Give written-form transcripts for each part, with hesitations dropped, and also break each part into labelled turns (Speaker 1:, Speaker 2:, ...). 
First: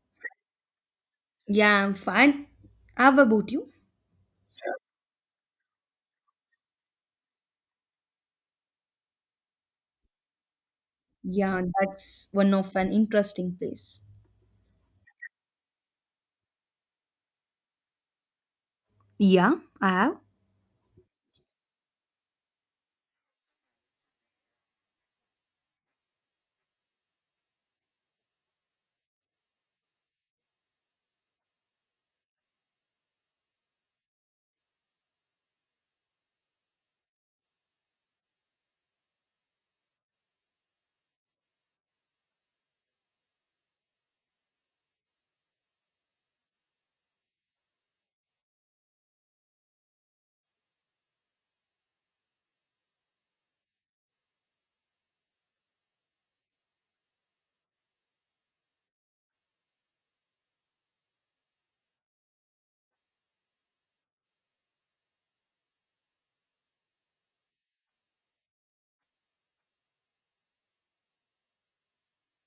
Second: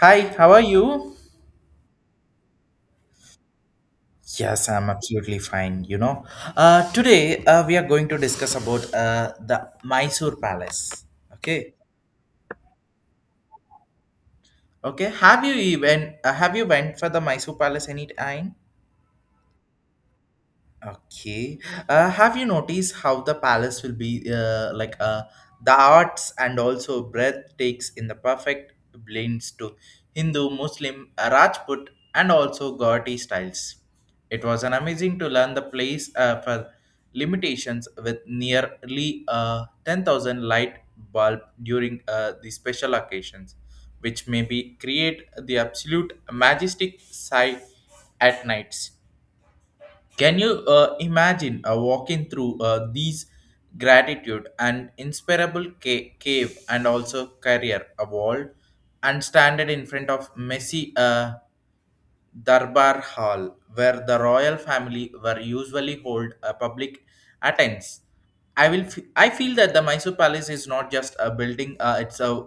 Speaker 1: Hi, how are you?
Speaker 2: Yeah, I'm fine. How about you?
Speaker 1: Yes, I'm absolutely fine. You know, today we are going to discuss about the Mysore Palace.
Speaker 2: Yeah,
Speaker 1: Okay,
Speaker 2: that's one of an interesting place.
Speaker 1: okay. Have you even have you went for the Mysore Palace any time?
Speaker 2: Yeah, I have.
Speaker 1: Okay. Have you noticed how the palace will be like the arts and also breath takes in the perfect blends to Hindu, Muslim, Rajput, and also Gauti styles. It was an amazing to learn the place for limitations with nearly 10,000 light bulb during the special occasions, which may be create the absolute majestic sight at nights. Can you imagine walking through these gratitude and inspirable cave and also career a wall and standing in front of messy Darbar Hall where the royal family were usually hold a public attends? I feel that the Mysore Palace is not just a building, it's a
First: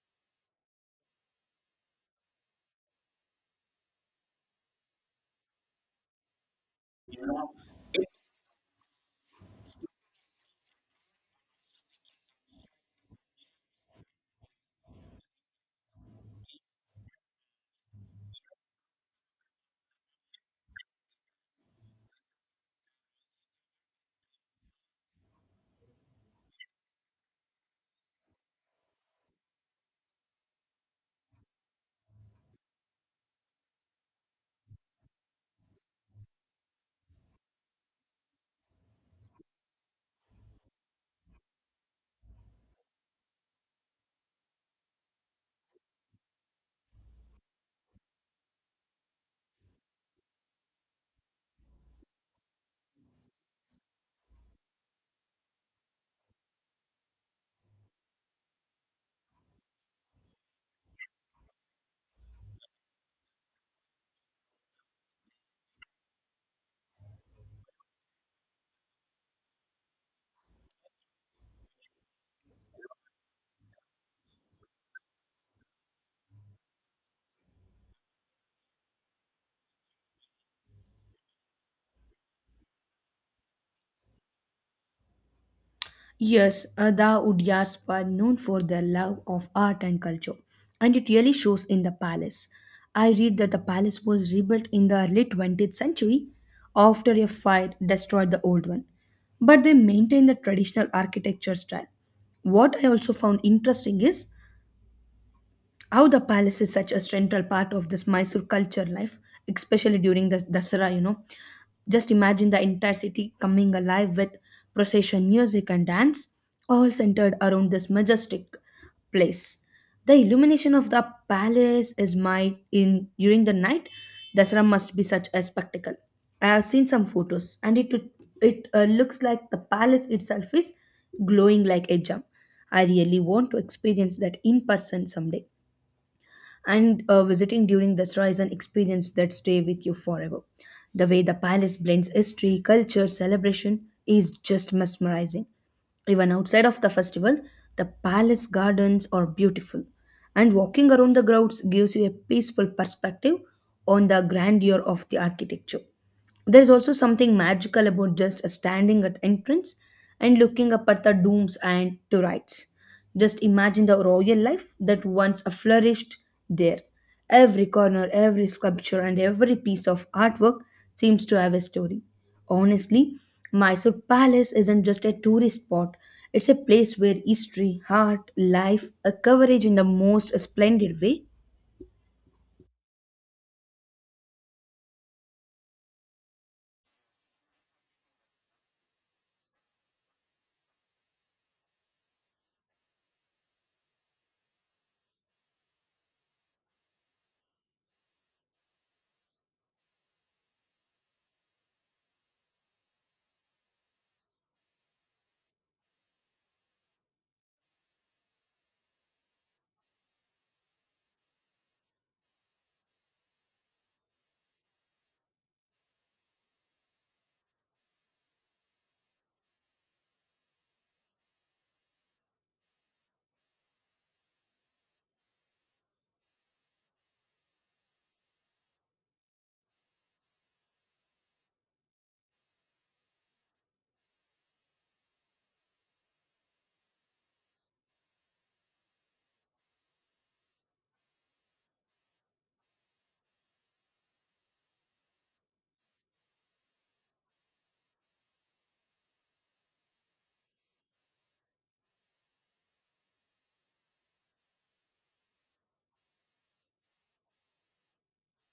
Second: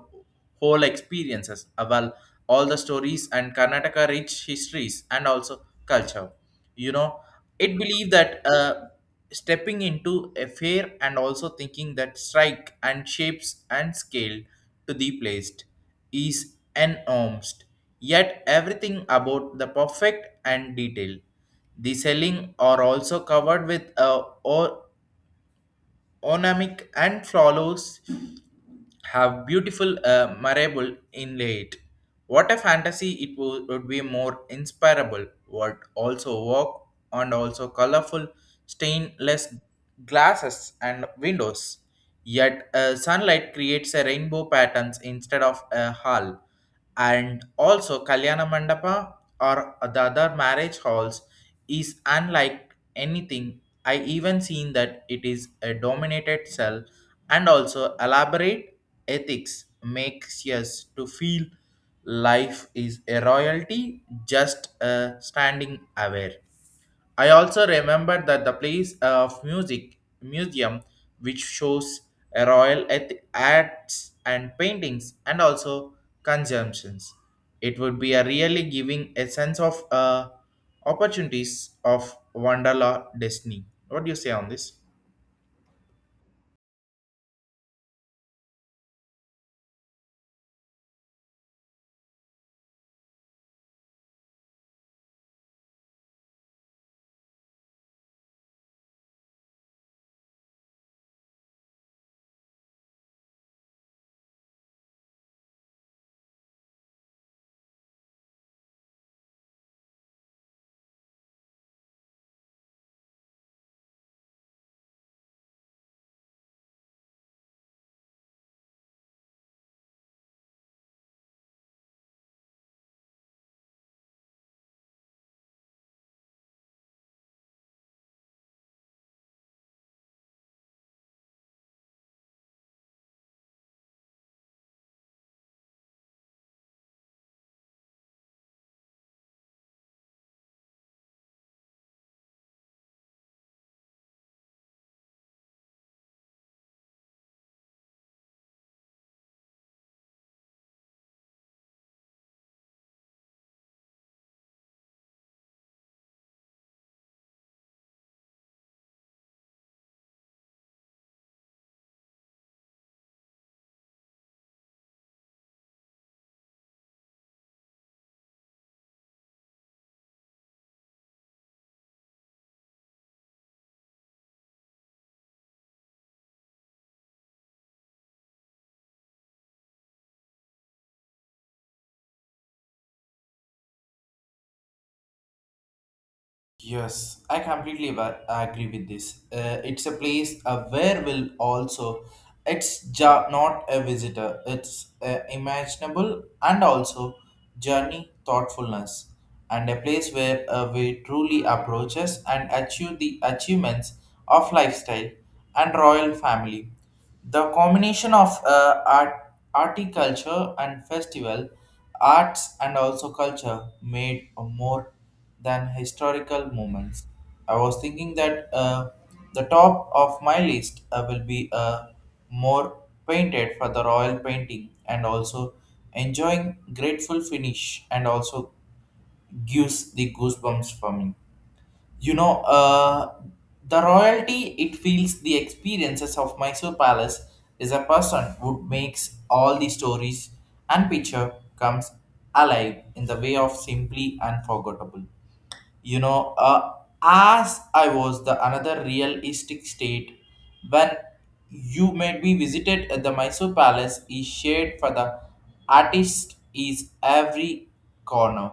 Speaker 1: whole experiences, well all the stories and Karnataka rich histories and also culture. you know it believed that stepping into a fair and also thinking that strike and shapes and scale to the placed is enormous, yet everything about the perfect and detail. The selling are also covered with or ornamic and flowers, have beautiful marble inlaid. What a fantasy would be more inspirable. What also walk and also colorful stainless glasses and windows. Yet sunlight creates a rainbow patterns instead of a hull. And also Kalyana Mandapa or the other marriage halls is unlike anything I even seen, that it is a dominated cell and also elaborate ethics makes us to feel life is a royalty just standing aware. I also remember that the place of music museum, which shows a royal acts and paintings and also consumptions. It would be a really giving a sense of opportunities of Wanderla destiny. What do you say on this?
Speaker 2: Yes, the Udyars were known for their love of art and culture, and it really shows in the palace. I read that the palace was rebuilt in the early 20th century after a fire destroyed the old one, but they maintain the traditional architecture style. What I also found interesting is how the palace is such a central part of this Mysore culture life, especially during the Dasara. Just imagine the entire city coming alive with procession music and dance, all centered around this majestic place. The illumination of the palace is my in during the night. Dasara must be such a spectacle. I have seen some photos, and it looks like the palace itself is glowing like a gem. I really want to experience that in person someday and visiting during the Dasra is an experience that stay with you forever. The way the palace blends history, culture, celebration is just mesmerizing. Even outside of the festival, the palace gardens are beautiful, and walking around the grounds gives you a peaceful perspective on the grandeur of the architecture. There is also something magical about just standing at entrance and looking up at the dooms and to rights. Just imagine the royal life that once flourished there. Every corner, every sculpture, and every piece of artwork seems to have a story. Honestly, Mysore Palace isn't just a tourist spot, it's a place where history, art, life are covered in the most splendid way.
Speaker 1: Yes, I completely agree with this. It's a place where will also not a visitor. It's imaginable and also journey thoughtfulness and a place where we truly approaches and achieve the achievements of lifestyle and royal family. The combination of art, horticulture and festival, arts and also culture made more than historical moments. I was thinking that the top of my list will be more painted for the royal painting and also enjoying grateful finish and also gives the goosebumps for me. You know, the royalty it feels the experiences of Mysore Palace is a person who makes all the stories and picture comes alive in the way of simply unforgettable. you know uh, as I was the another realistic state when you may be visited at the Mysore Palace is shared for the artist is every corner.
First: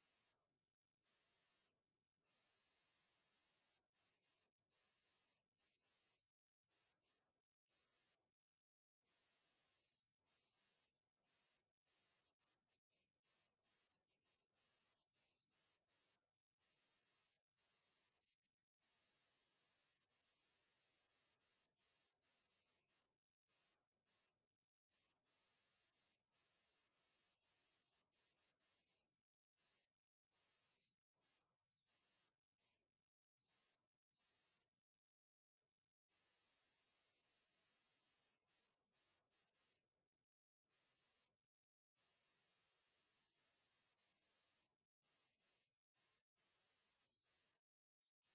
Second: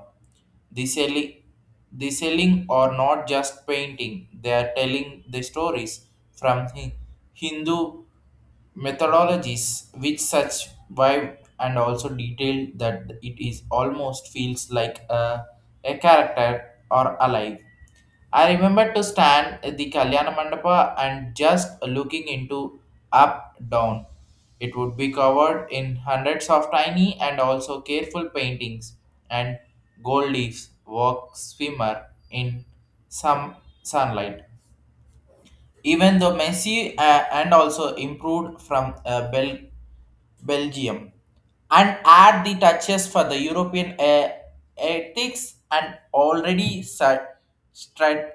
Speaker 1: The selling, the selling or not just painting, they are telling the stories from Hindu methodologies, which such vibe and also detail that it is almost feels like a character or alive. I remember to stand at the Kalyana Mandapa and just looking into up down. It would be covered in hundreds of tiny and also careful paintings and gold leaves walk swimmer in some sunlight. Even though Messi and also improved from Belgium and add the touches for the European ethics and already start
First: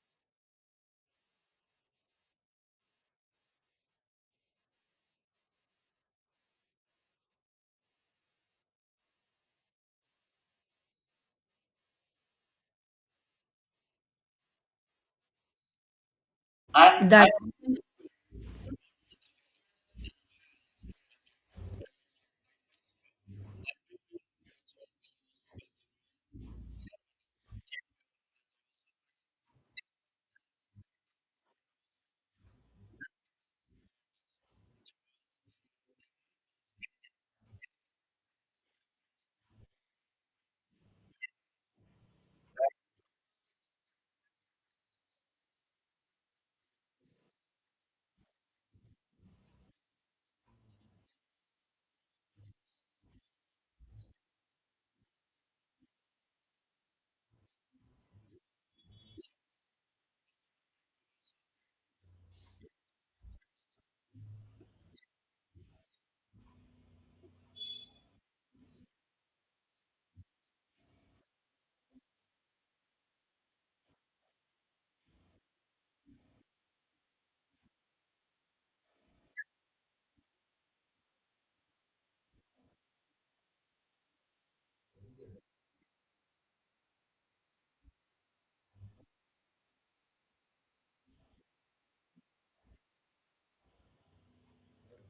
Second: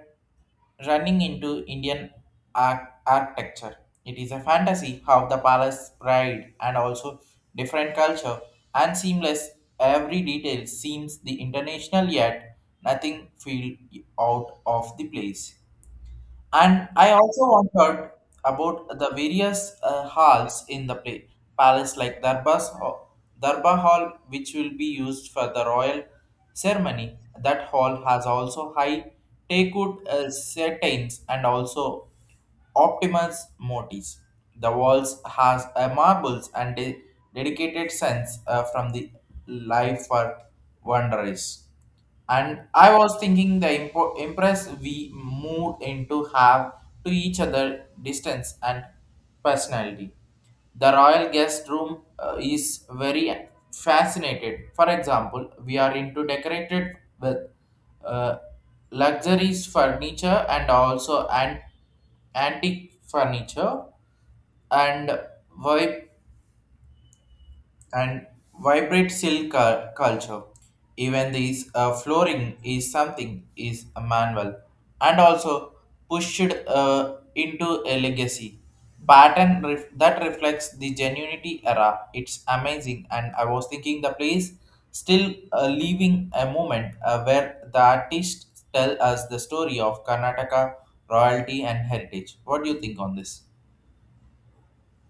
Speaker 1: running into Indian architecture. It is a fantasy how the palace pride and also different culture and seamless, every detail seems the international yet nothing feel out of the place. And
Speaker 2: And
Speaker 1: I
Speaker 2: that.
Speaker 1: also wondered about the various halls in the palace, like Darbar Hall, which will be used for the royal ceremony. That hall has also high teakwood curtains and also optimus motifs. The walls has a marbles and dedicated sense from the life for wanderers. And I was thinking the impress we moved into have to each other distance and personality. The royal guest room is very fascinated. For example, we are into decorated with uh, luxuries furniture and also an antique furniture and vibe and vibrant culture. Even this flooring is something is a manual and also pushed into a legacy pattern that reflects the genuinity era. It's amazing, and I was thinking the place still leaving a moment where the artists tell us the story of Karnataka royalty and heritage. What do you think on this?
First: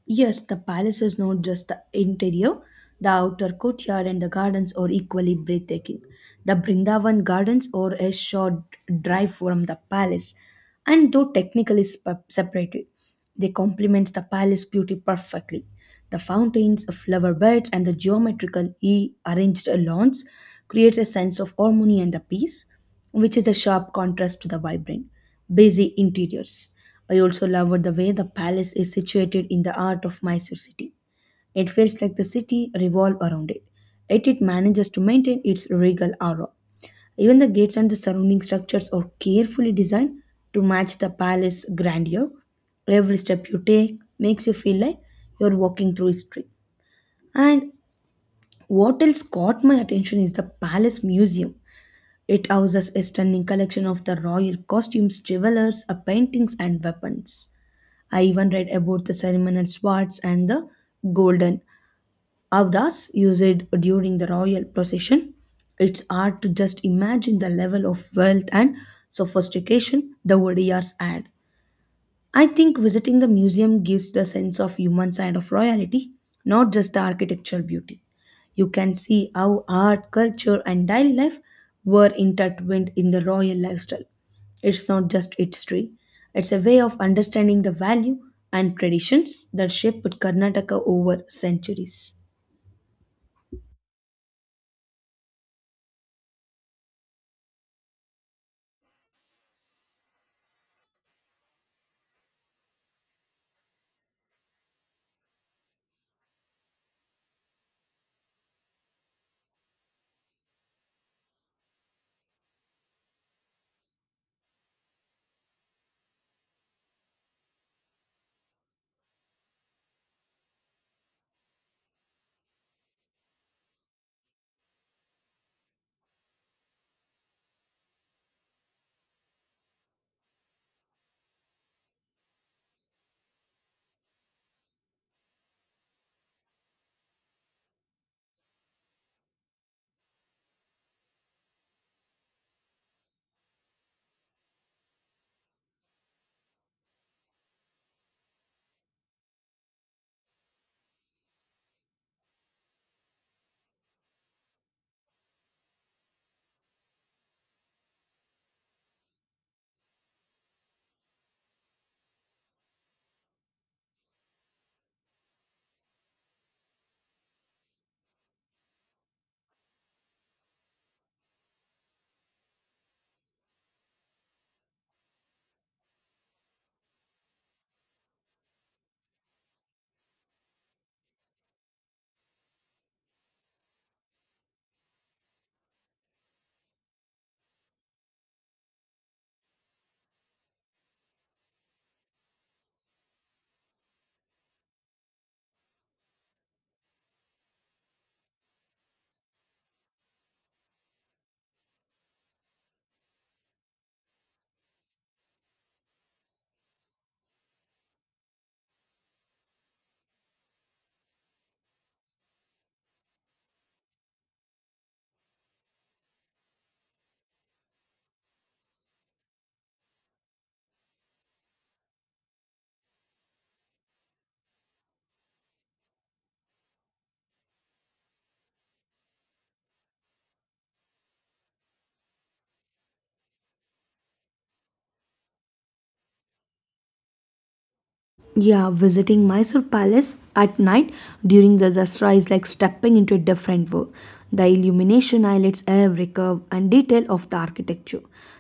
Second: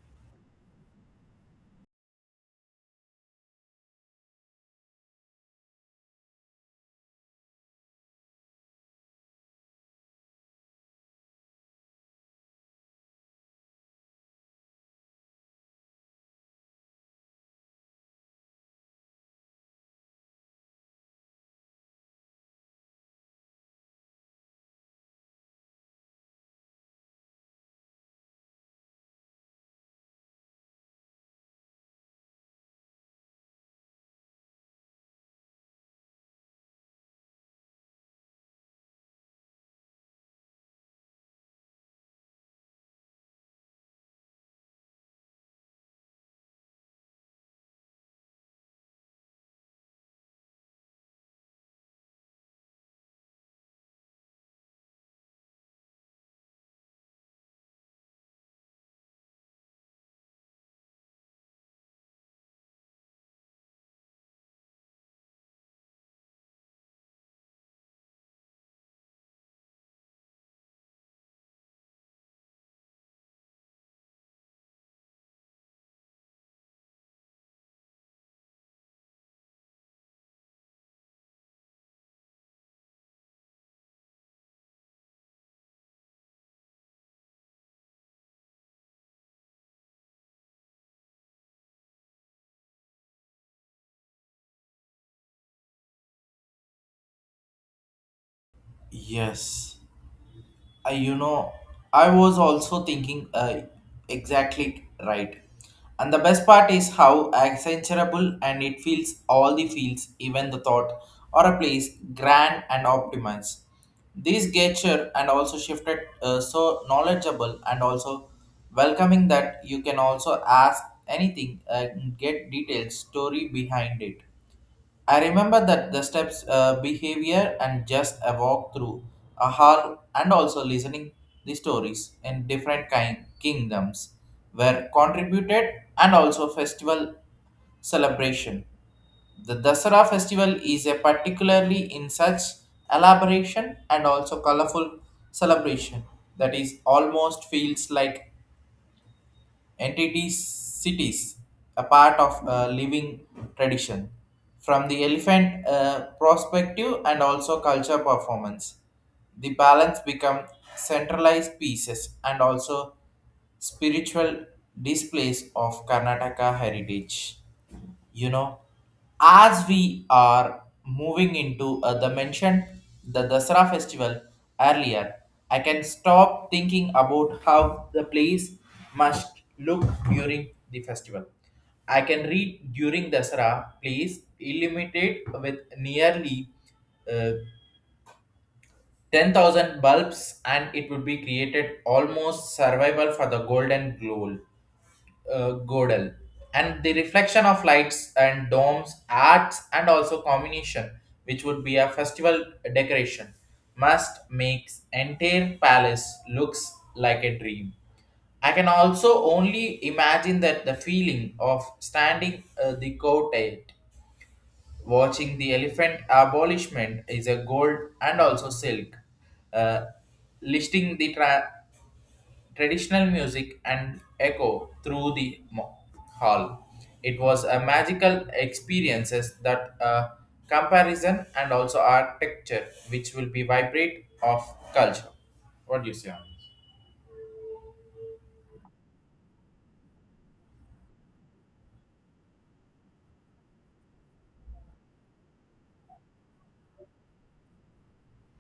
Speaker 2: Yes, the palace is not just the interior. The outer courtyard and the gardens are equally breathtaking. The Brindavan gardens are a short drive from the palace, and though technically separated, they complement the palace beauty perfectly. The fountains, flower beds, and the geometrical e arranged lawns create a sense of harmony and the peace which is a sharp contrast to the vibrant, busy interiors. I also loved the way the palace is situated in the heart of Mysore city. It feels like the city revolves around it, yet it manages to maintain its regal aura. Even the gates and the surrounding structures are carefully designed to match the palace grandeur. Every step you take makes you feel like you're walking through history. And what else caught my attention is the palace museum. It houses a stunning collection of the royal costumes, jewelers, paintings, and weapons. I even read about the ceremonial swords and the golden avdas used during the royal procession. It's hard to just imagine the level of wealth and sophistication the Odiyars had. I think visiting the museum gives the sense of human side of royalty, not just the architectural beauty. You can see how art, culture, and daily life were intertwined in the royal lifestyle. It's not just history, it's a way of understanding the value and traditions that shaped Karnataka over centuries.
Speaker 1: Yes. I you know I was also thinking, exactly right, and the best part is how accenturable and it feels all the fields, even the thought or a place grand and optimized this gesture and also shifted, so knowledgeable and also welcoming that you can also ask anything and get detailed story behind it. I remember that the steps, behavior, and just a walk through a hall, and also listening the stories in different kind kingdoms were contributed, and also festival celebration. The Dasara festival is a particularly in such elaboration and also colorful celebration that is almost feels like entity cities, a part of living tradition. From the elephant perspective and also culture performance, the balance become centralized pieces and also spiritual displays of Karnataka heritage. you know as we are moving into the mentioned the Dasara festival earlier, I can stop thinking about how the place must look during the festival. I can read, during Dasara place illuminated with nearly uh, 10,000 bulbs, and it would be created almost survival for the golden glow, Gödel, and the reflection of lights and domes, arts, and also combination, which would be a festival decoration, must makes entire palace looks like a dream. I can also only imagine that the feeling of standing the courtyard, watching the elephant abolishment is a gold and also silk, uh, listing the traditional music and echo through the hall. It was a magical experiences that comparison and also architecture which will be vibrate of culture. What do you say on this?
Speaker 2: Yeah, visiting Mysore Palace at night during the Dasra is like stepping into a different world. The illumination highlights every curve and detail of the architecture.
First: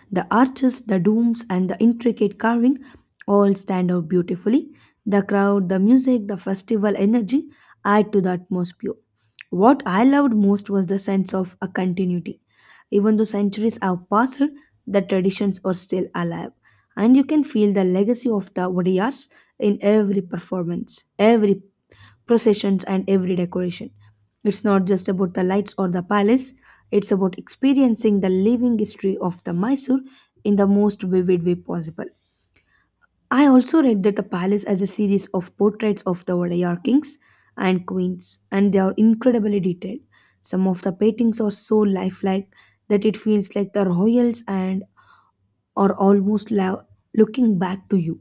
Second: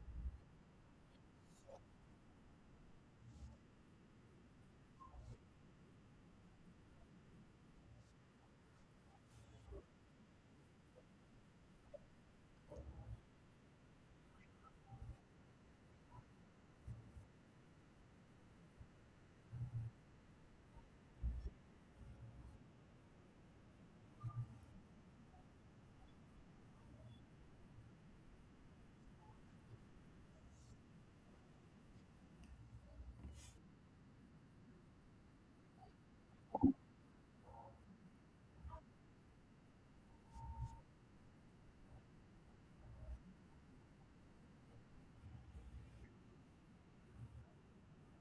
Speaker 2: The arches, the domes, and the intricate carving all stand out beautifully. The crowd, the music, the festival energy add to the atmosphere. What I loved most was the sense of a continuity. Even though centuries have passed, the traditions are still alive and you can feel the legacy of the Odiyars in every performance, every processions, and every decoration. It's not just about the lights or the palace, it's about experiencing the living history of the Mysore in the most vivid way possible. I also read that the palace has a series of portraits of the Odayar kings and queens, and they are incredibly detailed. Some of the paintings are so lifelike that it feels like the royals and or almost looking back to you.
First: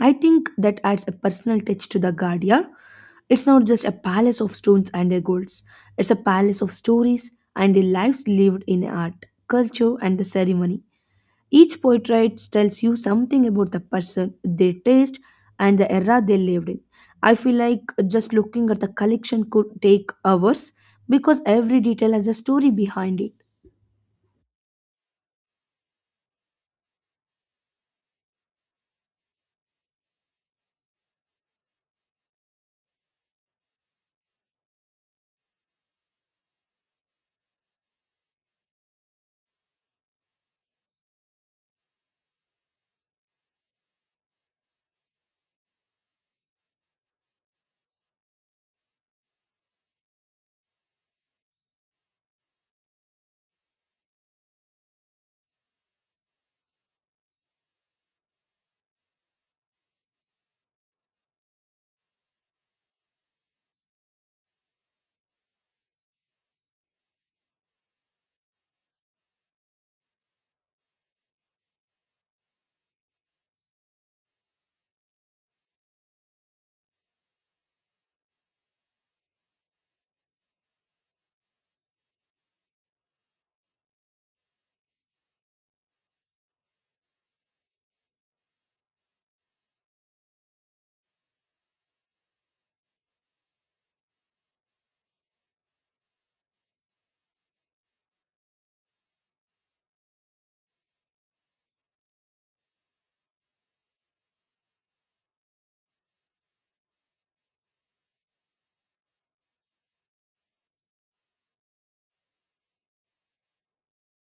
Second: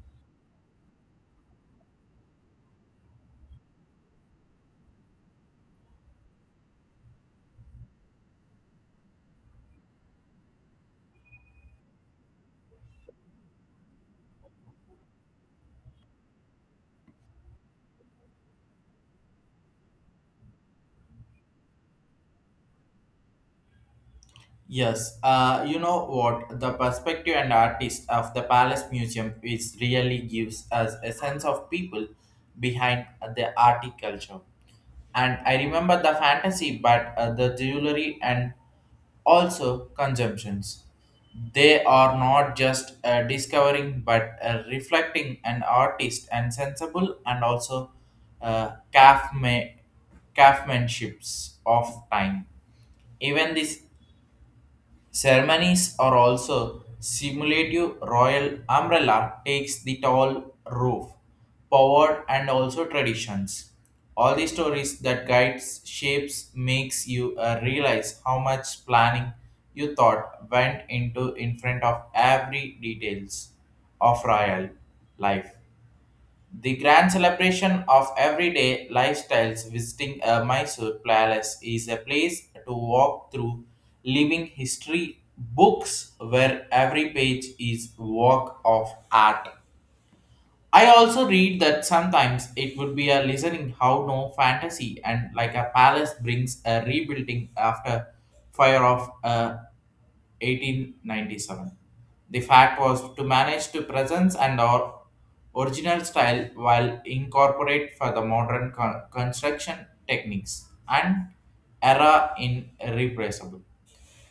Speaker 2: I think that adds a personal touch to the guard, yeah? It's not just a palace of stones and golds, it's a palace of stories and the lives lived in art, culture, and the ceremony. Each portrait tells you something about the person, their taste, and the era they lived in. I feel like just looking at the collection could take hours because every detail has a story behind it.
Speaker 1: Yes, you know what? The perspective and artist of the Palace Museum is really gives us a sense of people behind the art culture. And I remember the fantasy, but the jewelry and also consumptions. They are not just discovering, but reflecting an artist and sensible and also uh, calf ma- craftsmanships of time, even this. Ceremonies are also simulative royal umbrella takes the tall roof, power and also traditions. All the stories that guides shapes makes you realize how much planning you thought went into in front of every details of royal life. The grand celebration of everyday lifestyles visiting a Mysore palace is a place to walk through living history books where every page is work of art. I also read that sometimes it would be a listening how no fantasy and like a palace brings a rebuilding after fire of a 1897. The fact was to manage to presence and our original style while incorporate for the modern construction techniques and era in irrepressible.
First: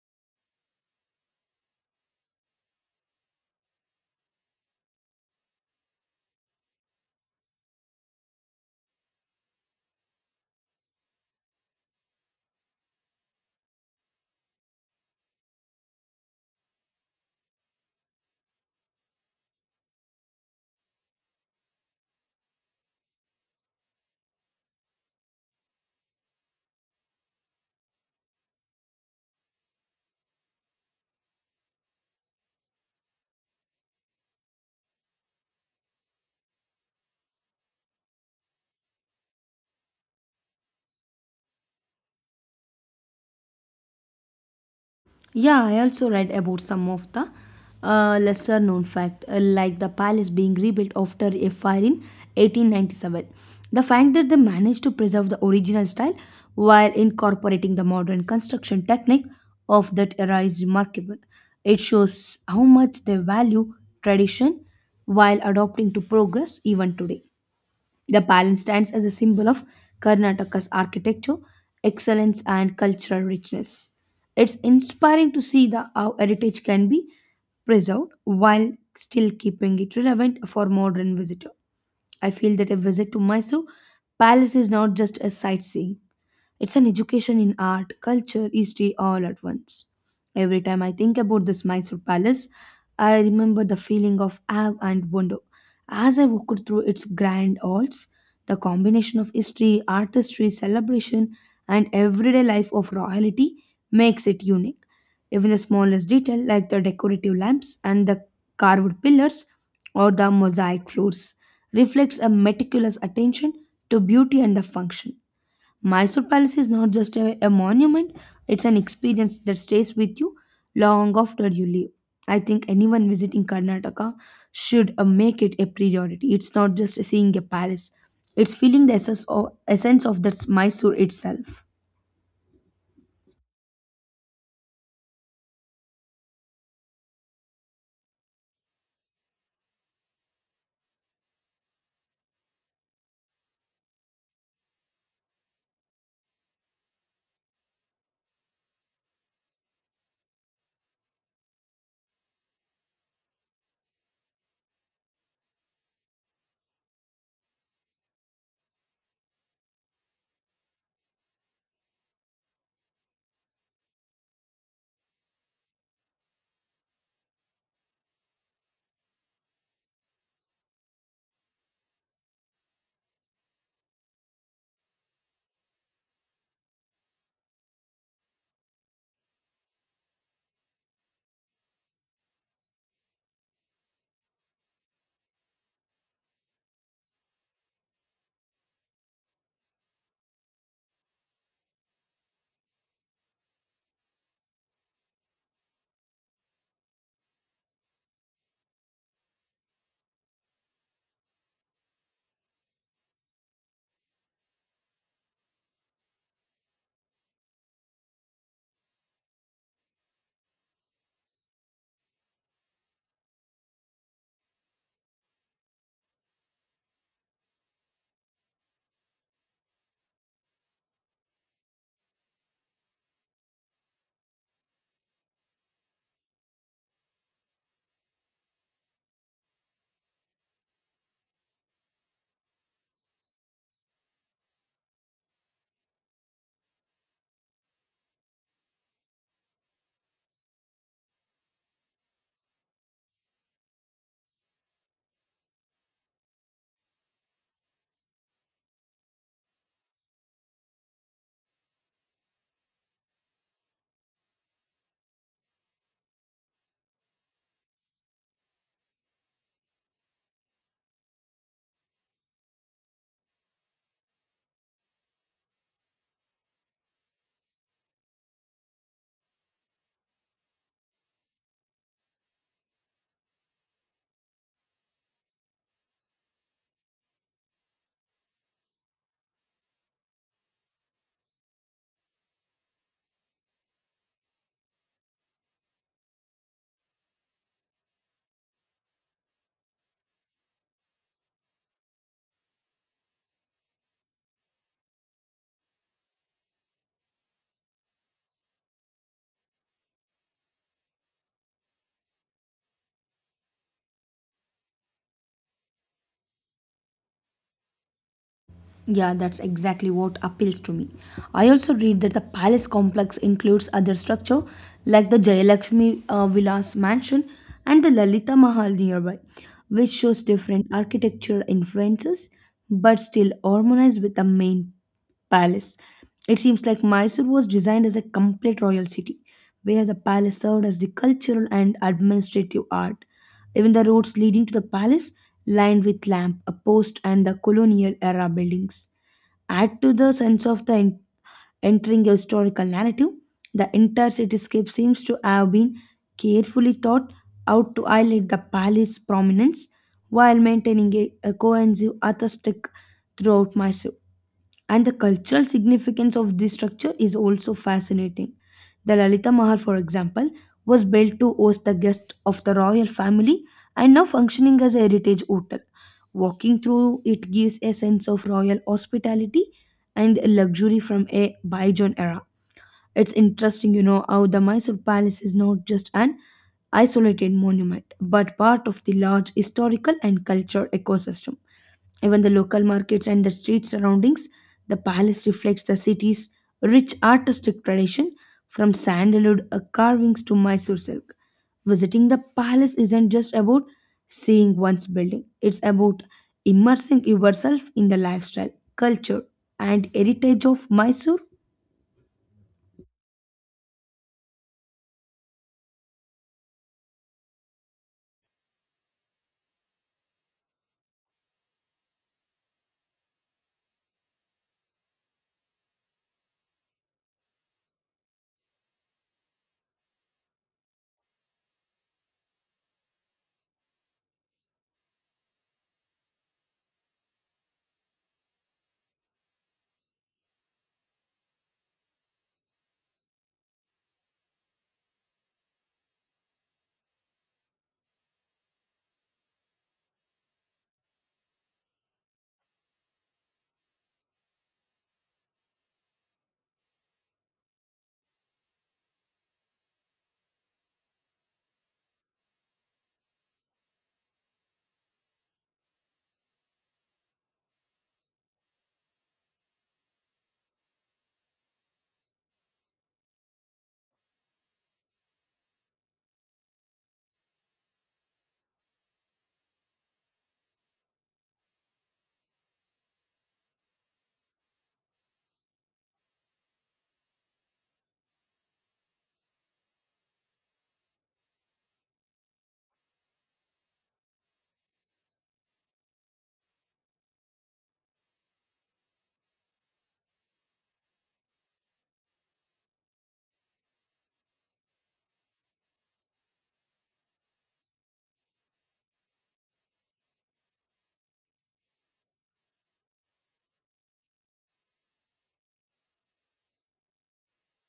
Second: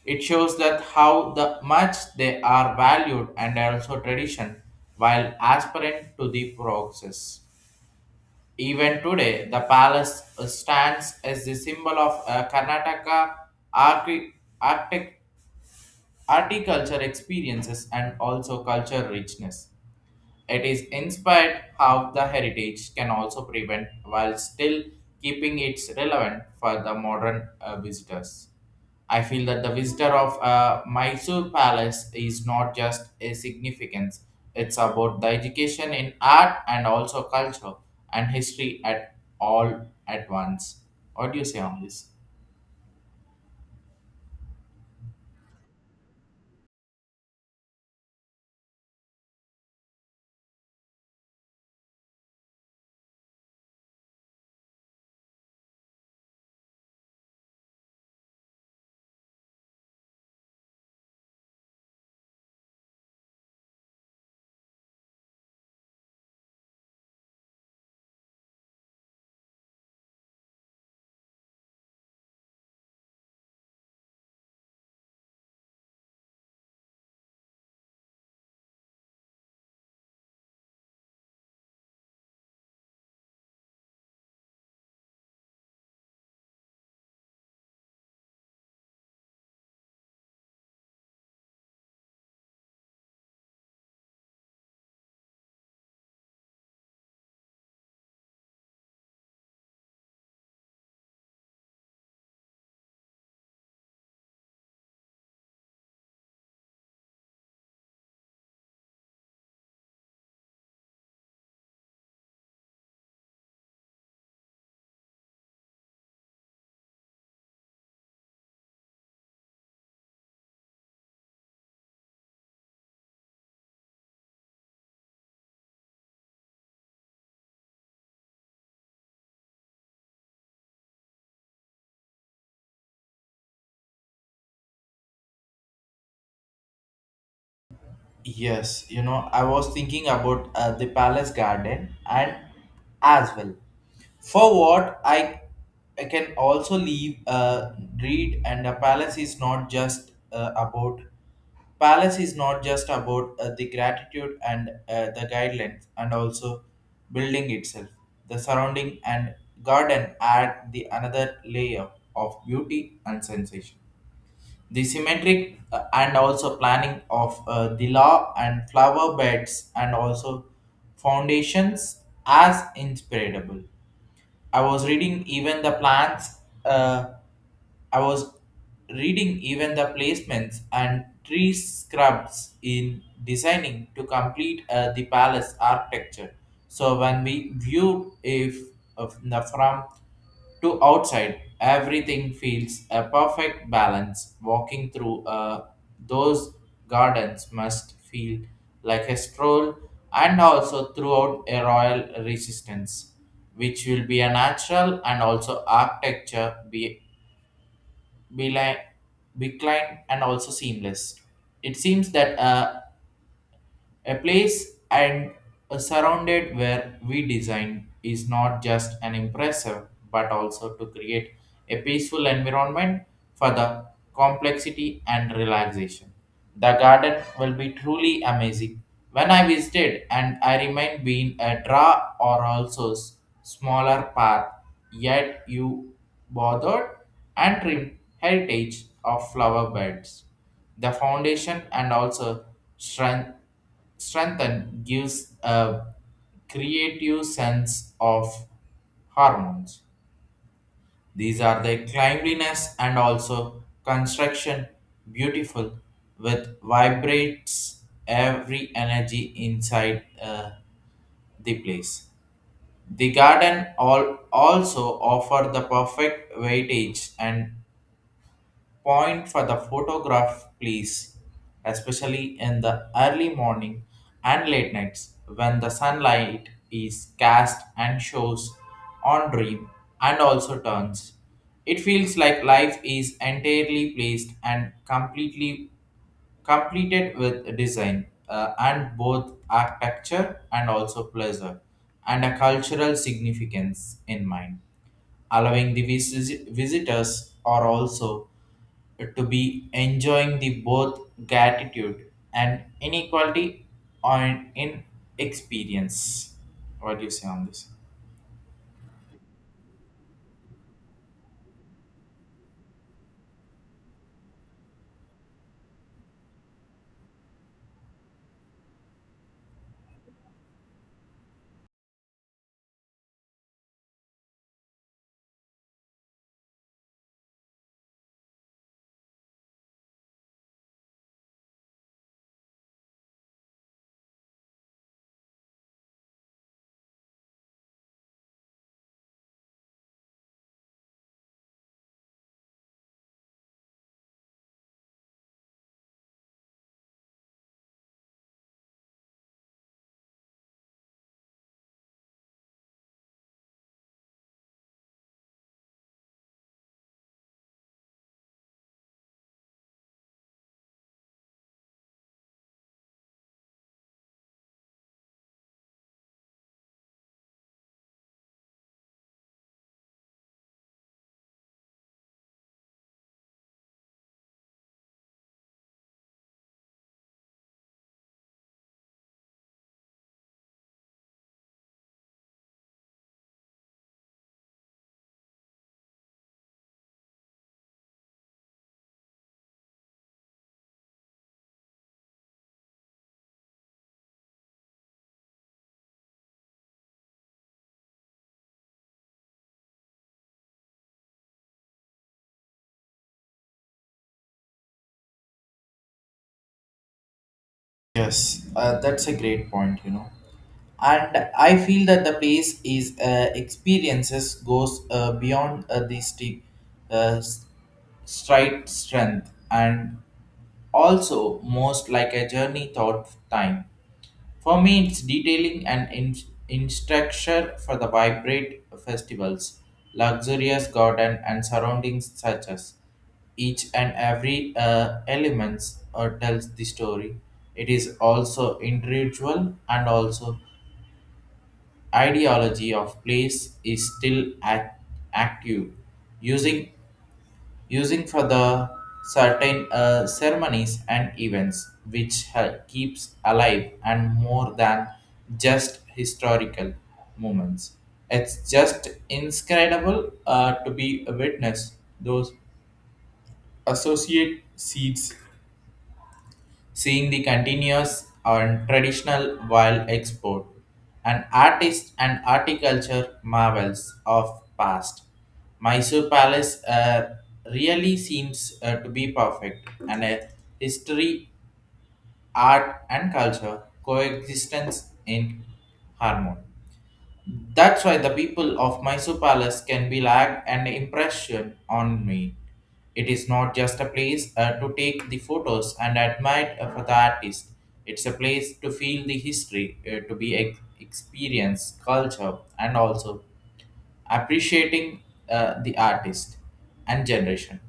Speaker 1: It shows that how the much they are valued and also tradition while aspirant to the progress. Even today, the palace stands as the symbol of Karnataka archi- architecture articulture experiences and also culture richness. It is inspired how the heritage can also prevent while still keeping it relevant for the modern visitors. I feel that the visitor of Mysore Palace is not just a significance, it's about the education in art and also culture and history at all at once. What do you say on this?
Speaker 2: Yeah, I also read about some of the lesser known fact, like the palace being rebuilt after a fire in 1897. The fact that they managed to preserve the original style while incorporating the modern construction technique of that era is remarkable. It shows how much they value tradition while adopting to progress even today. The palace stands as a symbol of Karnataka's architecture, excellence, and cultural richness. It's inspiring to see how heritage can be preserved while still keeping it relevant for modern visitor. I feel that a visit to Mysore Palace is not just a sightseeing. It's an education in art, culture, history all at once. Every time I think about this Mysore Palace, I remember the feeling of awe and wonder. As I walked through its grand halls, the combination of history, artistry, celebration, and everyday life of royalty makes it unique. Even the smallest detail, like the decorative lamps and the carved pillars or the mosaic floors, reflects a meticulous attention to beauty and the function. Mysore Palace is not just a monument, it's an experience that stays with you long after you leave. I think anyone visiting Karnataka should make it a priority. It's not just seeing a palace, it's feeling the essence of that Mysore itself.
Speaker 1: Yes, you know, I was thinking about the palace garden and as well. For what I, I can also leave read and a palace is not just about palace is not just about the gratitude and the guidelines and also building itself, the surrounding and garden add the another layer of beauty and sensation. The symmetric and also planning of the law and flower beds and also foundations as inspirable. I was reading even the plants. Uh, I was reading even the placements and tree scrubs in designing to complete the palace architecture. So when we viewed if of the from to outside, everything feels a perfect balance. Walking through those gardens must feel like a stroll and also throughout a royal resistance, which will be a natural and also architecture Beeline, Beeline, and also Seamless. It seems that a place and a surrounded where we design is not just an impressive but also to create a peaceful environment for the complexity and relaxation. The garden will be truly amazing. When I visited and I remained being a draw or also smaller path, yet you bothered and trimmed heritage of flower beds. The foundation and also strength Strengthen gives a creative sense of hormones. These are the cleanliness and also construction beautiful with vibrates every energy inside the place. The garden all also offer the perfect weightage and point for the photograph, please, especially in the early morning and late nights when the sunlight is cast and shows on dream and also turns. It feels like life is entirely placed and completely completed with design and both architecture and also pleasure and a cultural significance in mind allowing the visitors are also to be enjoying the both gratitude and inequality on in experience. What do you say on this?
Speaker 2: Yeah, that's exactly what appeals to me. I also read that the palace complex includes other structure like the Jayalakshmi Vilas mansion and the Lalita Mahal nearby, which shows different architecture influences but still harmonized with the main palace. It seems like Mysore was designed as a complete royal city, where the palace served as the cultural and administrative art. Even the roads leading to the palace, lined with lamp, a post, and the colonial era buildings, add to the sense of the entering a historical narrative. The entire cityscape seems to have been carefully thought out to highlight the palace's prominence while maintaining a cohesive aesthetic throughout Mysore. And the cultural significance of this structure is also fascinating. The Lalita Mahal, for example, was built to host the guests of the royal family and now functioning as a heritage hotel. Walking through it gives a sense of royal hospitality and luxury from a bygone era. It's interesting, you know, how the Mysore Palace is not just an isolated monument, but part of the large historical and cultural ecosystem. Even the local markets and the street surroundings, the palace reflects the city's rich artistic tradition from sandalwood carvings to Mysore silk. Visiting the palace isn't just about seeing one's building, it's about immersing yourself in the lifestyle, culture, and heritage of Mysore.
Speaker 1: Yes, that's a great point. And I feel that the place is experiences goes beyond the uh, s- stride strength and also most like a journey thought time. For me, it's detailing and in structure for the vibrant festivals, luxurious garden and surroundings such as each and every elements or tells the story. It is also individual and also ideology of place is still active, using using for the certain ceremonies and events which keeps alive and more than just historical moments. It's just inscribable to be a witness those associate seeds, seeing the continuous and traditional wild export, an artist and articulture marvels of past. Mysore Palace really seems to be perfect, and a history, art, and culture coexistence in harmony. That's why the people of Mysore Palace can be lag an impression on me. It is not just a place to take the photos and admire for the artist. It's a place to feel the history, to be experience culture, and also appreciating the artist and generation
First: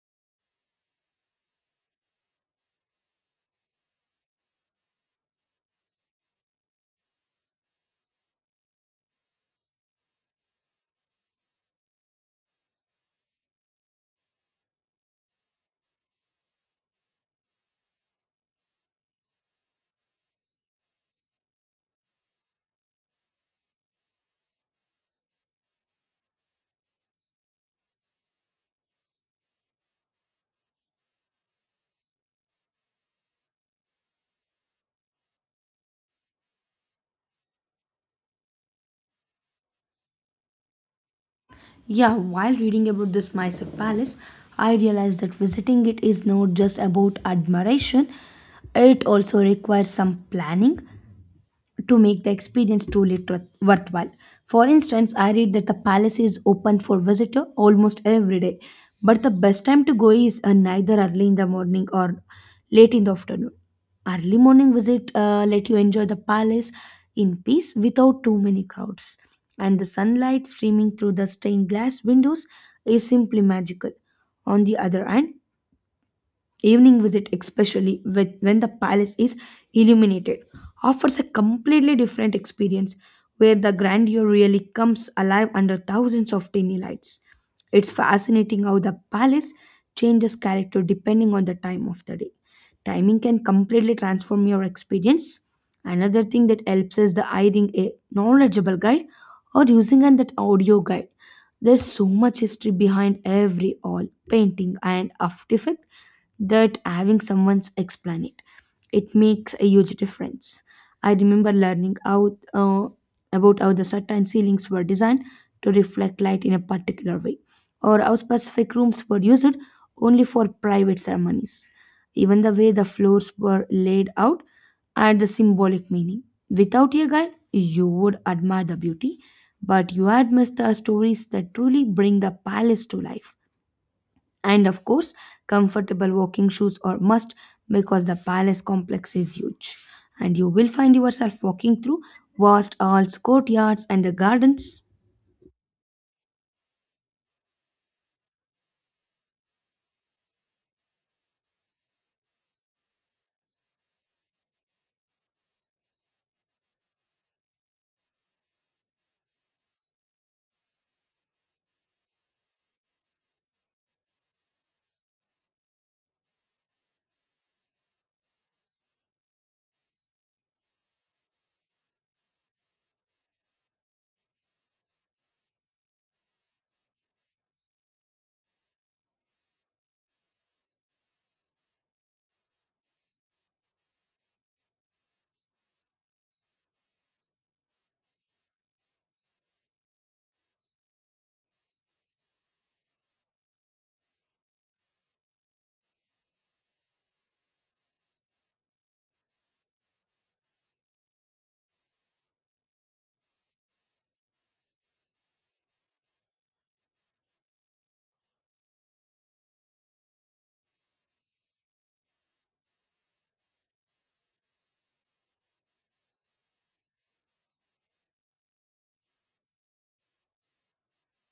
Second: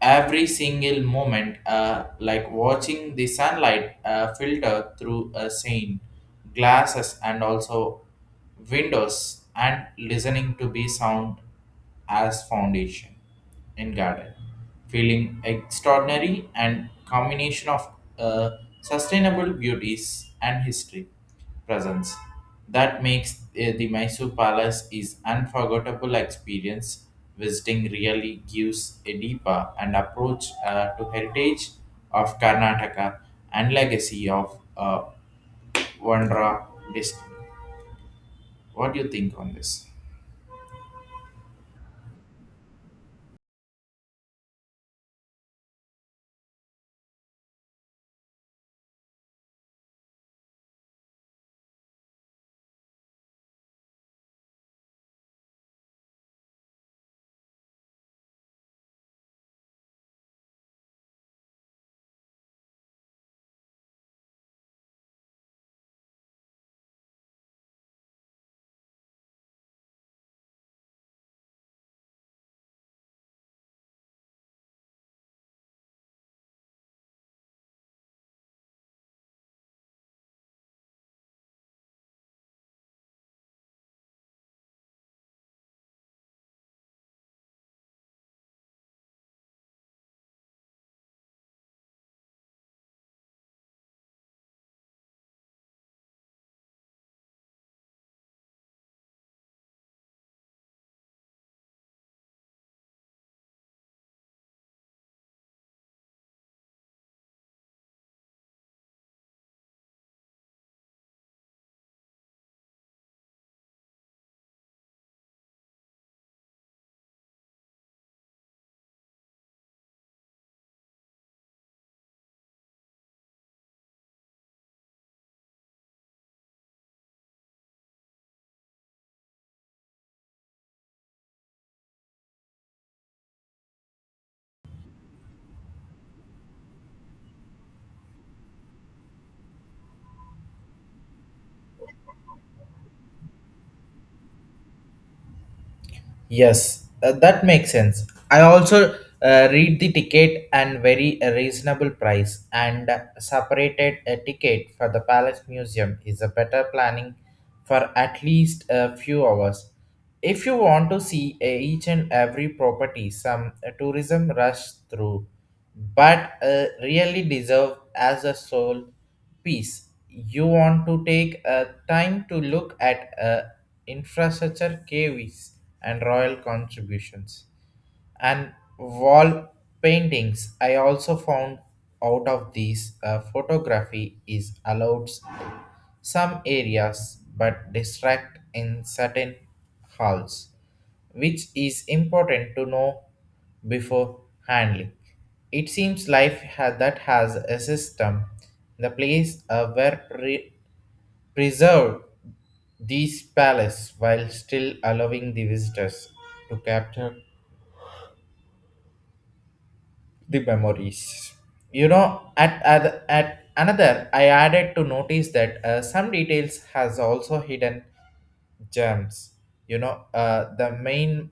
Speaker 1: every single moment, like watching the sunlight filter through a pane, glasses, and also windows, and listening to be sound as foundation in garden, feeling extraordinary and combination of uh, sustainable beauties and history presence. That makes the Mysore Palace is unforgettable experience. Visiting really gives a deeper and approach to heritage of Karnataka and legacy of Vandra district. What do you think on this?
Speaker 2: Yeah, while reading about this Mysore palace, I realized that visiting it is not just about admiration, it also requires some planning to make the experience truly worthwhile. For instance, I read that the palace is open for visitor almost every day, but the best time to go is neither early in the morning or late in the afternoon. Early morning visit let you enjoy the palace in peace without too many crowds. And the sunlight streaming through the stained glass windows is simply magical. On the other hand, evening visit especially when the palace is illuminated offers a completely different experience where the grandeur really comes alive under thousands of tiny lights. It's fascinating how the palace changes character depending on the time of the day. Timing can completely transform your experience. Another thing that helps is the hiring a knowledgeable guide or using an that audio guide. There's so much history behind every all painting and artifact that having someone explain it it makes a huge difference. I remember learning how about how the certain ceilings were designed to reflect light in a particular way or how specific rooms were used only for private ceremonies. Even the way the floors were laid out had the symbolic meaning. Without a guide you would admire the beauty but you had missed the stories that truly bring the palace to life. And of course, comfortable walking shoes are must because the palace complex is huge. And you will find yourself walking through vast halls, courtyards, and the gardens.
Speaker 1: Yes, that makes sense. I also read the ticket and very a reasonable price and separated a ticket for the Palace Museum is a better planning for at least a few hours. If you want to see each and every property, some tourism rush through, but really deserve as a soul piece, you want to take a time to look at infrastructure caves and royal contributions and wall paintings. I also found out of these photography is allowed some areas but distract in certain halls, which is important to know before handling. It seems life that has a system, the place where preserved these palace while still allowing the visitors to capture the memories. You know, at another, I added to notice that some details has also hidden germs, you know, the main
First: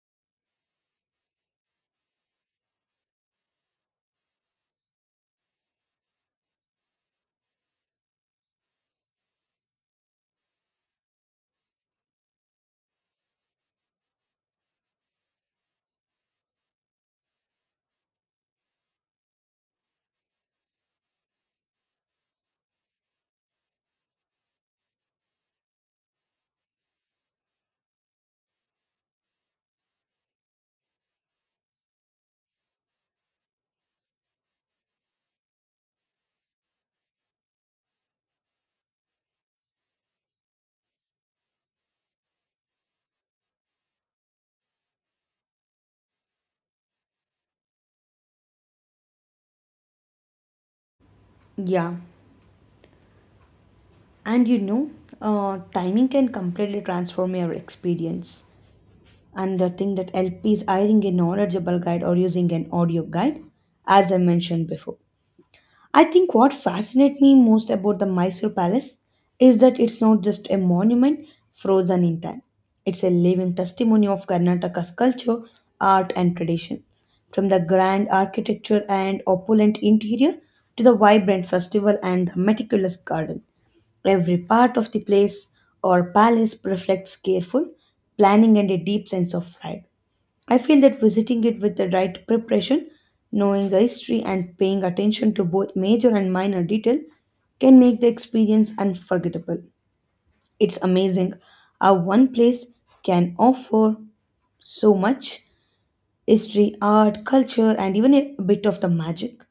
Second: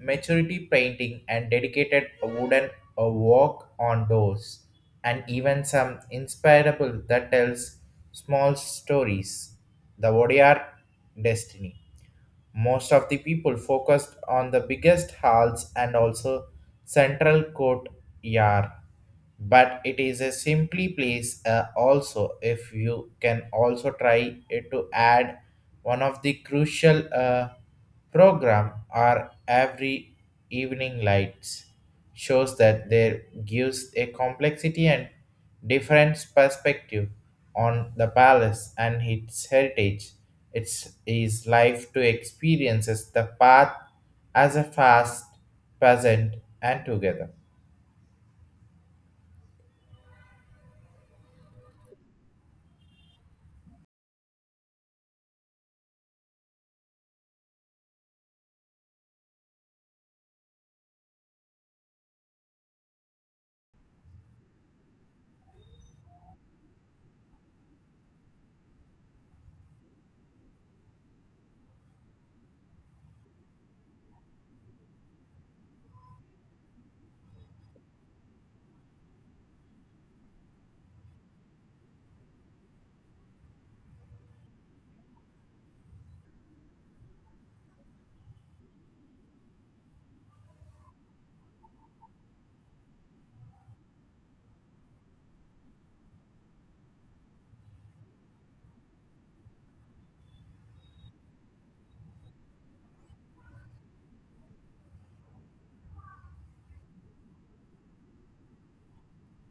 Speaker 1: maturity painting and dedicated wooden walk on doors and even some inspirable that tells small stories the odr destiny. Most of the people focused on the biggest halls and also central courtyard, but it is a simply place also if you can also try it to add one of the crucial program are every evening lights shows that there gives a complexity and different perspective on the palace and its heritage. Its is life to experiences the path as a fast present and together.
Speaker 2: Yeah, and you know, timing can completely transform your experience. And the thing that LP is hiring a knowledgeable guide or using an audio guide, as I mentioned before. I think what fascinates me most about the Mysore Palace is that it's not just a monument frozen in time. It's a living testimony of Karnataka's culture, art, and tradition. From the grand architecture and opulent interior to the vibrant festival and the meticulous garden, every part of the place or palace reflects careful planning and a deep sense of pride. I feel that visiting it with the right preparation, knowing the history, and paying attention to both major and minor detail can make the experience unforgettable. It's amazing how one place can offer so much history, art, culture, and even a bit of the magic.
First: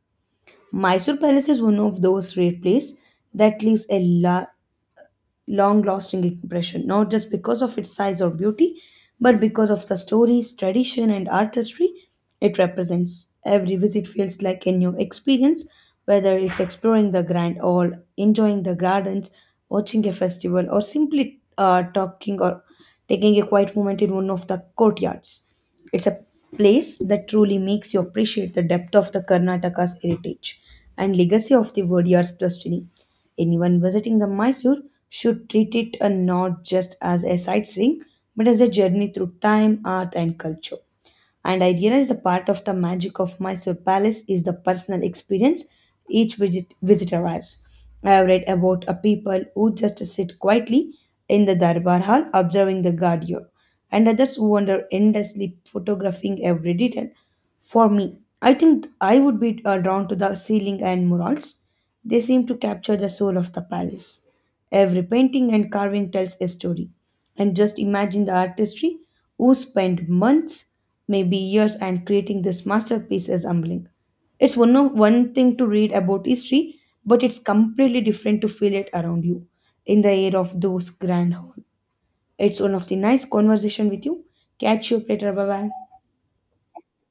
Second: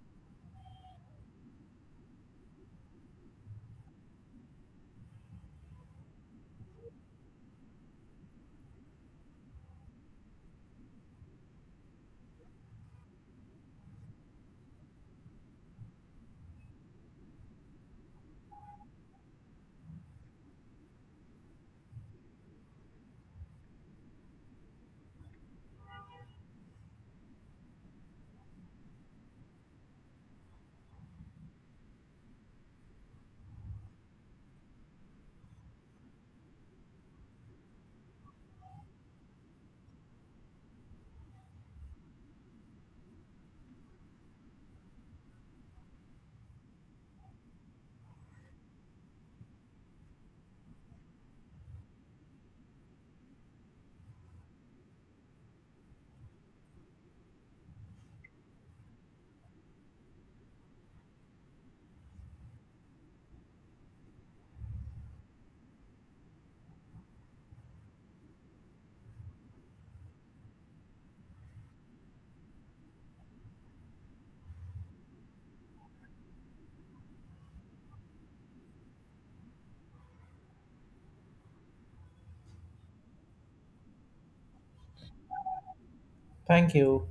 Speaker 2: Mysore Palace is one of those rare places that leaves a long lasting impression, not just because of its size or beauty, but because of the stories, tradition, and artistry it represents. Every visit feels like a new experience, whether it's exploring the Grand or enjoying the gardens, watching a festival, or simply talking or taking a quiet moment in one of the courtyards. It's a place that truly makes you appreciate the depth of the Karnataka's heritage and legacy of the Wodeyar's destiny. Anyone visiting the Mysore should treat it not just as a sightseeing, but as a journey through time, art, and culture. And I realized a part of the magic of Mysore Palace is the personal experience each visitor has. I have read about a people who just sit quietly in the Darbar Hall observing the Gaudiya, and others who wander endlessly photographing every detail. For me, I think I would be drawn to the ceiling and murals. They seem to capture the soul of the palace. Every painting and carving tells a story. And just imagine the artistry who spent months maybe years, and creating this masterpiece is humbling. It's one of one thing to read about history, but it's completely different to feel it around you in the air of those grand hall. It's one of the nice conversation with you. Catch you up later. Bye bye.
Speaker 1: Thank you.